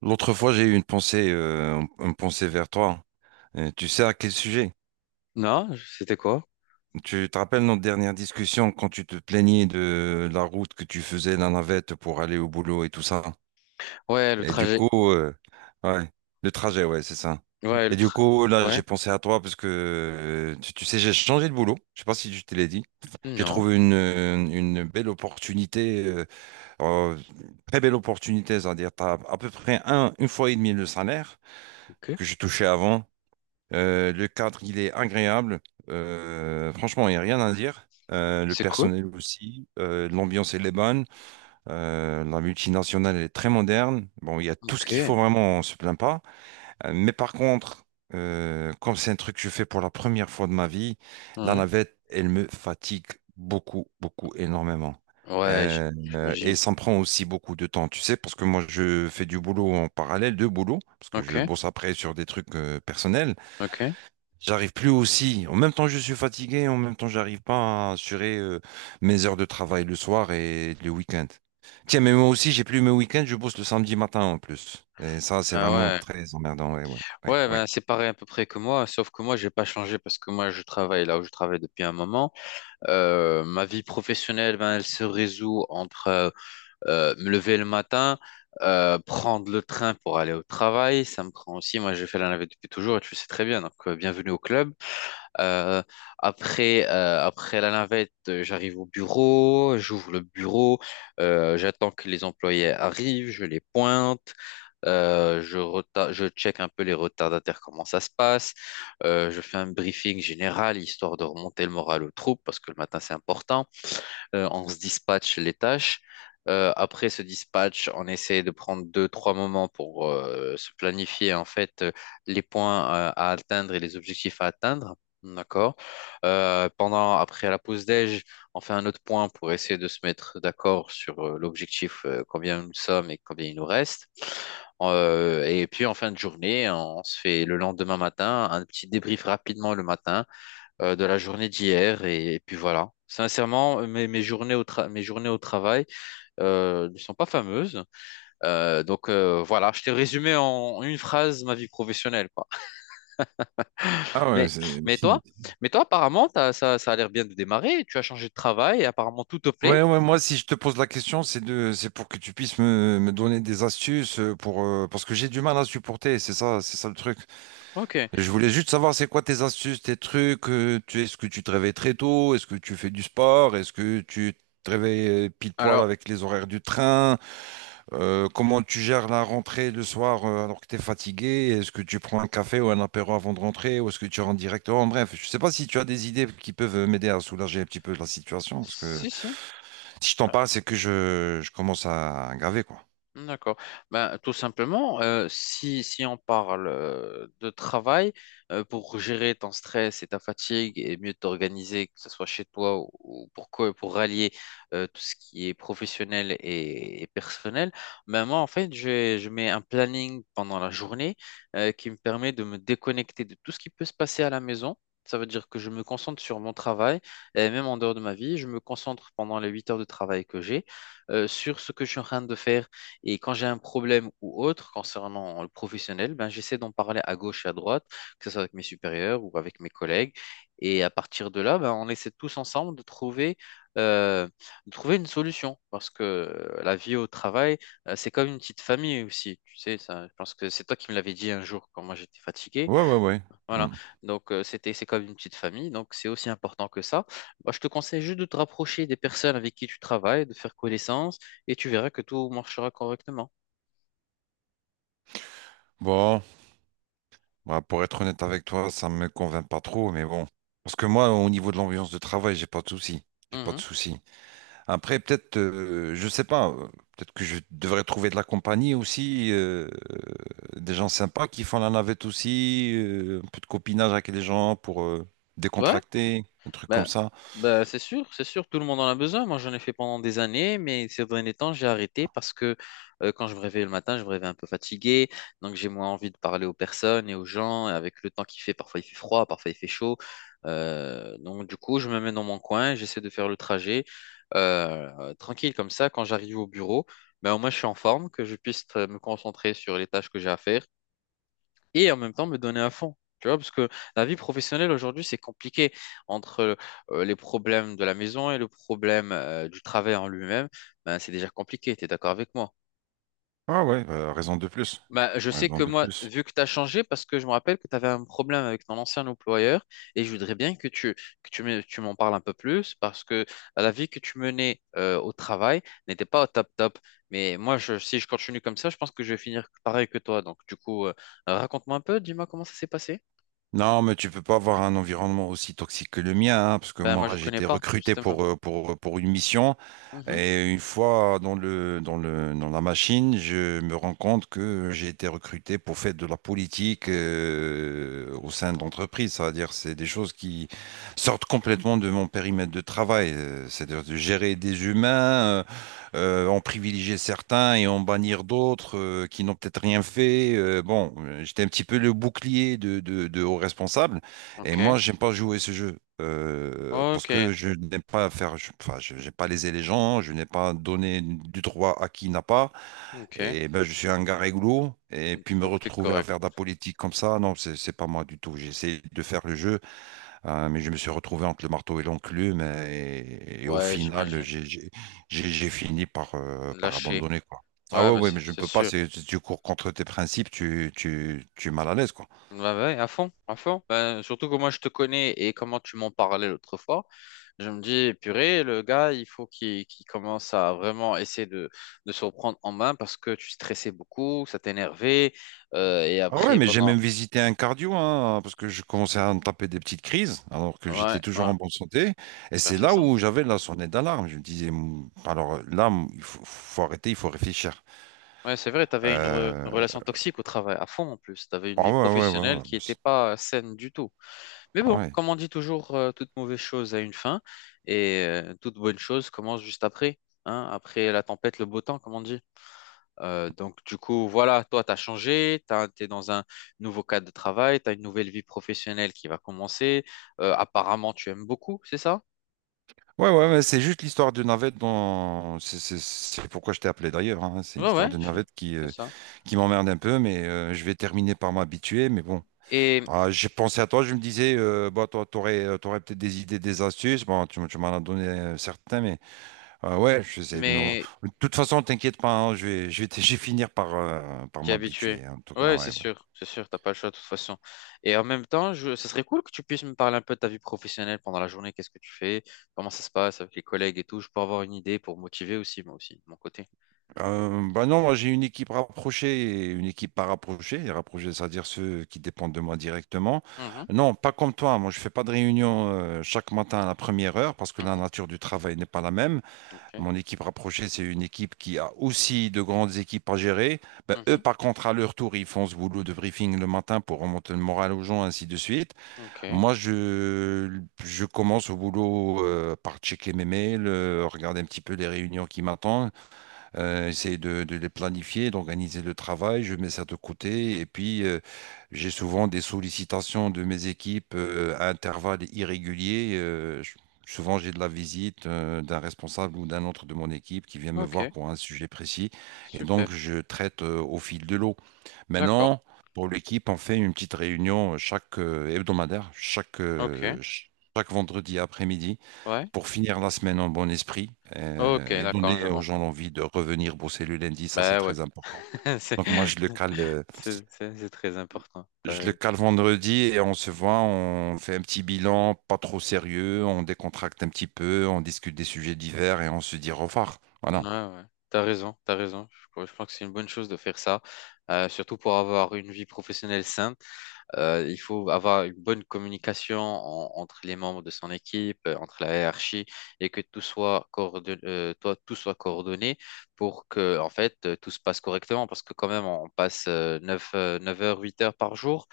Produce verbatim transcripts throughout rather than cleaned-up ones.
L'autre fois, j'ai eu une pensée, euh, une pensée vers toi. Euh, tu sais à quel sujet? Non, je- c'était quoi? Tu te rappelles notre dernière discussion quand tu te plaignais de la route que tu faisais, la navette pour aller au boulot et tout ça. Ouais, le Et du trajet. coup, euh, ouais, le trajet, ouais, c'est ça. Ouais, le Et du tra... coup, là, Ouais. j'ai pensé à toi parce que, euh, tu, tu sais, j'ai changé de boulot. Je sais pas si je te l'ai dit. J'ai Non, trouvé une, euh, une belle opportunité, euh, euh, très belle opportunité, c'est-à-dire, t'as à peu près un, une fois et demie le salaire ok. que je touchais avant. Euh, le cadre, il est agréable. Euh, franchement, il n'y a rien à dire. Euh, le C'est cool. personnel aussi. Euh, l'ambiance, elle est bonne. Euh, la multinationale, elle est très moderne. Bon, il y a tout ce Ok. qu'il faut vraiment, on se plaint pas. Euh, mais par contre, euh, comme c'est un truc que je fais pour la première fois de ma vie, la Ouais. navette, elle me fatigue beaucoup, beaucoup, énormément. Ouais, j- Euh, euh, et J'imagine. ça me prend aussi beaucoup de temps, tu sais, parce que moi je fais du boulot en parallèle, deux boulots, parce que Ok, je bosse après sur des trucs euh, personnels. ok. J'arrive plus aussi. En même temps, je suis fatigué. En même temps, j'arrive pas à assurer euh, mes heures de travail le soir et le week-end. Tiens, mais moi aussi, j'ai plus mes week-ends. Je bosse le samedi matin en plus. Et ça, c'est Ah vraiment ouais. très emmerdant. Ouais, ouais, ouais, Ouais, ben ouais. c'est pareil à peu près que moi, sauf que moi, j'ai pas changé parce que moi, je travaille là où je travaille depuis un moment. Euh, ma vie professionnelle, ben, elle se résout entre euh, euh, me lever le matin, euh, prendre le train pour aller au travail. Ça me prend aussi, moi, j'ai fait la navette depuis toujours et tu le sais très bien, donc euh, bienvenue au club. Euh, après, euh, après la navette, euh, j'arrive au bureau, j'ouvre le bureau, euh, j'attends que les employés arrivent, je les pointe. Euh, je, reta- je check un peu les retardataires, comment ça se passe. Euh, je fais un briefing général, histoire de remonter le moral aux troupes, parce que le matin, c'est important. Euh, on se dispatche les tâches. Euh, après ce dispatch, on essaie de prendre deux, trois moments pour euh, se planifier en fait euh, les points euh, à atteindre et les objectifs à atteindre. D'accord. Euh, pendant, après la pause déj, on fait un autre point pour essayer de se mettre d'accord sur euh, l'objectif, euh, combien nous sommes et combien il nous reste. Euh, et puis en fin de journée, on se fait le lendemain matin un petit débrief rapidement le matin euh, de la journée d'hier et, et puis voilà. Sincèrement, euh, mes, mes journées au tra- mes journées au travail euh, ne sont pas fameuses. Euh, donc euh, voilà, je t'ai résumé en une phrase ma vie professionnelle, quoi. Ah ouais, Mais, c'est... mais toi, mais toi, apparemment, t'as- ça, ça a l'air bien de démarrer. Tu as changé de travail et apparemment tout te plaît. Ouais, ouais, moi, si je te pose la question, c'est de, c'est pour que tu puisses me, me donner des astuces euh, pour, euh, parce que j'ai du mal à supporter. C'est ça, c'est ça le truc. Ok. Je voulais juste savoir c'est quoi tes astuces, tes trucs. Euh, tu, est-ce que tu te réveilles très tôt? Est-ce que tu fais du sport? Est-ce que tu te réveilles euh, pile poil Alors, avec les horaires du train? Euh, comment tu gères la rentrée le soir euh, alors que tu es fatigué? Est-ce que tu prends un café ou un apéro avant de rentrer? Ou est-ce que tu rentres directement? Bref, je ne sais pas si tu as des idées qui peuvent m'aider à soulager un petit peu la situation. Parce que si, si. si je t'en parle, c'est que je, je commence à graver, quoi. D'accord. Ben, tout simplement, euh, si, si on parle euh, de travail, euh, pour gérer ton stress et ta fatigue et mieux t'organiser, que ce soit chez toi ou ou pour, co- pour rallier euh, tout ce qui est professionnel et, et personnel, ben moi, en fait, je, je mets un planning pendant la journée euh, qui me permet de me déconnecter de tout ce qui peut se passer à la maison. Ça veut dire que je me concentre sur mon travail, et même en dehors de ma vie, je me concentre pendant les huit heures de travail que j'ai euh, sur ce que je suis en train de faire, et quand j'ai un problème ou autre concernant le professionnel, ben, j'essaie d'en parler à gauche et à droite, que ce soit avec mes supérieurs ou avec mes collègues. Et à partir de là, ben, on essaie tous ensemble de trouver, euh, de trouver une solution. Parce que euh, la vie au travail, euh, c'est comme une petite famille aussi. Tu sais, ça, je pense que c'est toi qui me l'avais dit un jour quand moi j'étais fatigué. Ouais, ouais, ouais. Voilà. Mm. Donc, euh, c'était, c'est comme une petite famille. Donc, c'est aussi important que ça. Moi, je te conseille juste de te rapprocher des personnes avec qui tu travailles, de faire connaissance, et tu verras que tout marchera correctement. Bon. Bah, pour être honnête avec toi, ça me convainc pas trop, mais bon. Parce que moi, au niveau de l'ambiance de travail, j'ai pas de souci. J'ai pas de Mhm. souci. Après, peut-être, euh, je sais pas, euh, peut-être que je devrais trouver de la compagnie aussi, euh, des gens sympas qui font la navette aussi, euh, un peu de copinage avec les gens pour euh, Ouais, décontracter, un truc comme bah, ça. bah, c'est sûr, c'est sûr, tout le monde en a besoin. Moi, j'en ai fait pendant des années, mais ces derniers temps, j'ai arrêté parce que euh, quand je me réveille le matin, je me réveille un peu fatigué, donc j'ai moins envie de parler aux personnes et aux gens. Et avec le temps qu'il fait, parfois il fait froid, parfois il fait chaud. Euh, donc, du coup, je me mets dans mon coin, j'essaie de faire le trajet euh, euh, tranquille comme ça. Quand j'arrive au bureau, ben, au moins, je suis en forme, que je puisse euh, me concentrer sur les tâches que j'ai à faire, et en même temps me donner à fond. Tu vois, parce que la vie professionnelle aujourd'hui, c'est compliqué entre euh, les problèmes de la maison et le problème euh, du travail en lui-même. Ben, c'est déjà compliqué, tu es d'accord avec moi? Ah ouais, euh, raison de plus. Ben, je sais Raison que de moi, plus. vu que tu as changé, parce que je me rappelle que tu avais un problème avec ton ancien employeur, et je voudrais bien que tu, que tu me- tu m'en parles un peu plus, parce que la vie que tu menais euh, au travail n'était pas au top top. Mais moi, je, si je continue comme ça, je pense que je vais finir pareil que toi. Donc, du coup, euh, raconte-moi un peu, dis-moi comment ça s'est passé. Non, mais tu peux pas avoir un environnement aussi toxique que le mien, hein, parce que Ben, moi, moi je connais j'étais pas, recruté justement. pour, euh, pour, euh, pour une mission Mhm. et une fois dans le, dans le, dans la machine, je me rends compte que j'ai été recruté pour faire de la politique euh, au sein de l'entreprise. C'est-à-dire c'est des choses qui sortent complètement de mon périmètre de travail. euh, C'est-à-dire de gérer des humains, euh, euh, en privilégier certains et en bannir d'autres euh, qui n'ont peut-être rien fait. Euh, bon, j'étais un petit peu le bouclier de, de, de aux responsables. Et Ok. moi, j'aime pas jouer ce jeu. Euh, parce Ok. que je n'aime pas faire, je- enfin, je n'ai pas lésé les gens, je n'ai pas donné du droit à qui n'a pas, Ok. et ben je suis un gars réglo, et puis me Donc, t'es retrouver à correct. faire de la politique comme ça, non, c'est c'est pas moi du tout. J'essaie de faire le jeu euh, mais je me suis retrouvé entre le marteau et l'enclume et, et au Ouais, final, j'imagine. j'ai j'ai- j'ai- j'ai fini par, euh, par Lâcher. abandonner, quoi. Ah Ouais, ouais, ben, ouais, c'est mais je ne c'est peux pas, sûr. c'est- si tu cours contre tes principes, tu, tu, tu es mal à l'aise, quoi. Ouais, ouais, à fond, à fond. Ben, surtout que moi, je te connais et comment tu m'en parlais l'autre fois. Je me dis, purée, le gars, il faut qu'il qu'il commence à vraiment essayer de, de se reprendre en main parce que tu stressais beaucoup, ça t'énervait. Euh, et Ah ouais, après, mais j'ai pendant. même visité un cardio, hein, parce que je commençais à me taper des petites crises, alors que Ouais, j'étais toujours ouais. en bonne santé. Et Ben, c'est c'est là ça. où j'avais la sonnette d'alarme. Je me disais, Mou, alors là, mou, il faut, faut arrêter, il faut réfléchir. Ouais, c'est vrai, tu avais une, re- une Euh, relation toxique au travail, à fond en plus. Tu avais une Ah vie ouais, ouais, ouais, professionnelle ouais. qui mais n'était c'est- pas euh, saine du tout. Mais Ah bon, ouais. comme on dit toujours, euh, toute mauvaise chose a une fin et euh, toute bonne chose commence juste après. Hein, après la tempête, le beau temps, comme on dit. Euh, donc, du coup, voilà, toi, tu as changé, tu es dans un nouveau cadre de travail, tu as une nouvelle vie professionnelle qui va commencer. Euh, apparemment, tu aimes beaucoup, c'est ça? Ouais, ouais, mais c'est juste l'histoire de navette dont... C'est c'est- c'est pourquoi je t'ai appelé d'ailleurs, hein. C'est Ouais, l'histoire ouais, de je- navette qui, c'est euh, ça. qui m'emmerde un peu, mais euh, je vais terminer par m'habituer. Mais bon, Et, ah, j'ai pensé à toi, je me disais, euh, bah, toi, t'aurais, euh, t'aurais peut-être des idées, des astuces. Bon, tu, m- tu m'en as donné euh, certains, mais euh, ouais, je sais. de m'en- mais De toute façon, t'inquiète pas, hein, je vais, je vais, t- je vais finir par, euh, par t'es habitué. m'habituer, hein. En tout cas, Ouais, c'est ouais, ouais. sûr, c'est sûr, t'as pas le choix de toute façon. Et en même temps, je... ça serait cool que tu puisses me parler un peu de ta vie professionnelle pendant la journée. Qu'est-ce que tu fais? Comment ça se passe avec les collègues et tout? Je peux avoir une idée pour motiver aussi, moi aussi, de mon côté. Euh, bah non, moi j'ai une équipe rapprochée et une équipe pas rapprochée. Et rapprochée, c'est-à-dire ceux qui dépendent de moi directement. Mhm, Non, pas comme toi. Moi, je fais pas de réunion euh, chaque matin à la première heure parce que la mhm, nature du travail n'est pas la même. ok, Mon équipe rapprochée, c'est une équipe qui a aussi de grandes équipes à gérer. Bah, eux, mhm, par contre, à leur tour, ils font ce boulot de briefing le matin pour remonter le moral aux gens, ainsi de suite. ok, Moi, je, je commence au boulot euh, par checker mes mails, euh, regarder un petit peu les réunions qui m'attendent euh, essayer de, de les planifier, d'organiser le travail, je mets ça de côté. Et puis, euh, j'ai souvent des sollicitations de mes équipes euh, à intervalles irréguliers. Euh, je- souvent, j'ai de la visite euh, d'un responsable ou d'un autre de mon équipe qui vient me voir ok, pour un sujet précis. Et super, donc, je traite euh, au fil de l'eau. d'accord, Maintenant, pour l'équipe, on fait une petite réunion chaque euh, hebdomadaire, chaque, euh, ok, ch- chaque vendredi après-midi ouais, pour finir la semaine en bon esprit ok, euh, et d'accord, je donner aux vois. gens l'envie de revenir bosser le lundi, ça c'est Bah ouais, très important. c'est Donc moi je le cale, euh, c'est- c'est- c'est très important. je T'as... le cale vendredi et on se voit, on fait un petit bilan, pas trop sérieux, on décontracte un petit peu, on discute des sujets divers et on se dit au revoir. Ouais, Voilà. ouais. T'as raison, t'as raison. Je, crois je pense que c'est une bonne chose de faire ça, euh, surtout pour avoir une vie professionnelle saine. Euh, il faut avoir une bonne communication en- entre les membres de son équipe, euh, entre la hiérarchie, et que tout soit coordonné, euh, toi, tout soit coordonné pour que, en fait, euh, tout se passe correctement. Parce que quand même, on passe euh, neuf heures, huit heures par jour.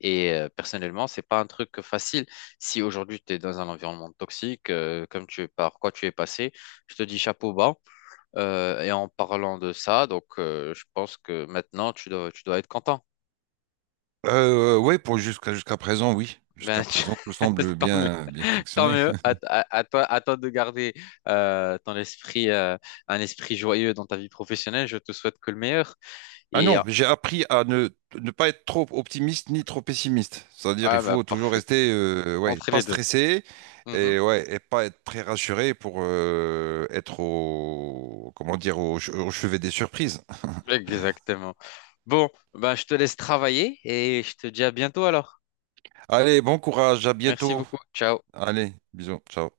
Et euh, personnellement, c'est pas un truc facile. Si aujourd'hui tu es dans un environnement toxique, euh, comme tu par quoi tu es passé, je te dis chapeau bas. Euh, et en parlant de ça, donc euh, je pense que maintenant tu dois, tu dois être content. Euh, oui, pour jusqu'à jusqu'à présent, oui. Jusqu'à Ben, tu- présent, tout semble tant mieux. bien bien Tant fonctionner. mieux, à, à- à toi, à toi de garder euh, ton esprit, euh, un esprit joyeux dans ta vie professionnelle. Je te souhaite que le meilleur. Ah Et euh, non, j'ai appris à ne, ne pas être trop optimiste ni trop pessimiste. C'est-à-dire, il ah bah faut toujours parfait, rester, euh, ouais, entre pas les deux. stressé Mhm. et ouais, et pas être très rassuré pour euh, être au, comment dire, au, che- au chevet des surprises. Exactement. Bon, bah, je te laisse travailler et je te dis à bientôt alors. Allez, bon courage, à Merci bientôt. beaucoup. Ciao. Allez, bisous, ciao.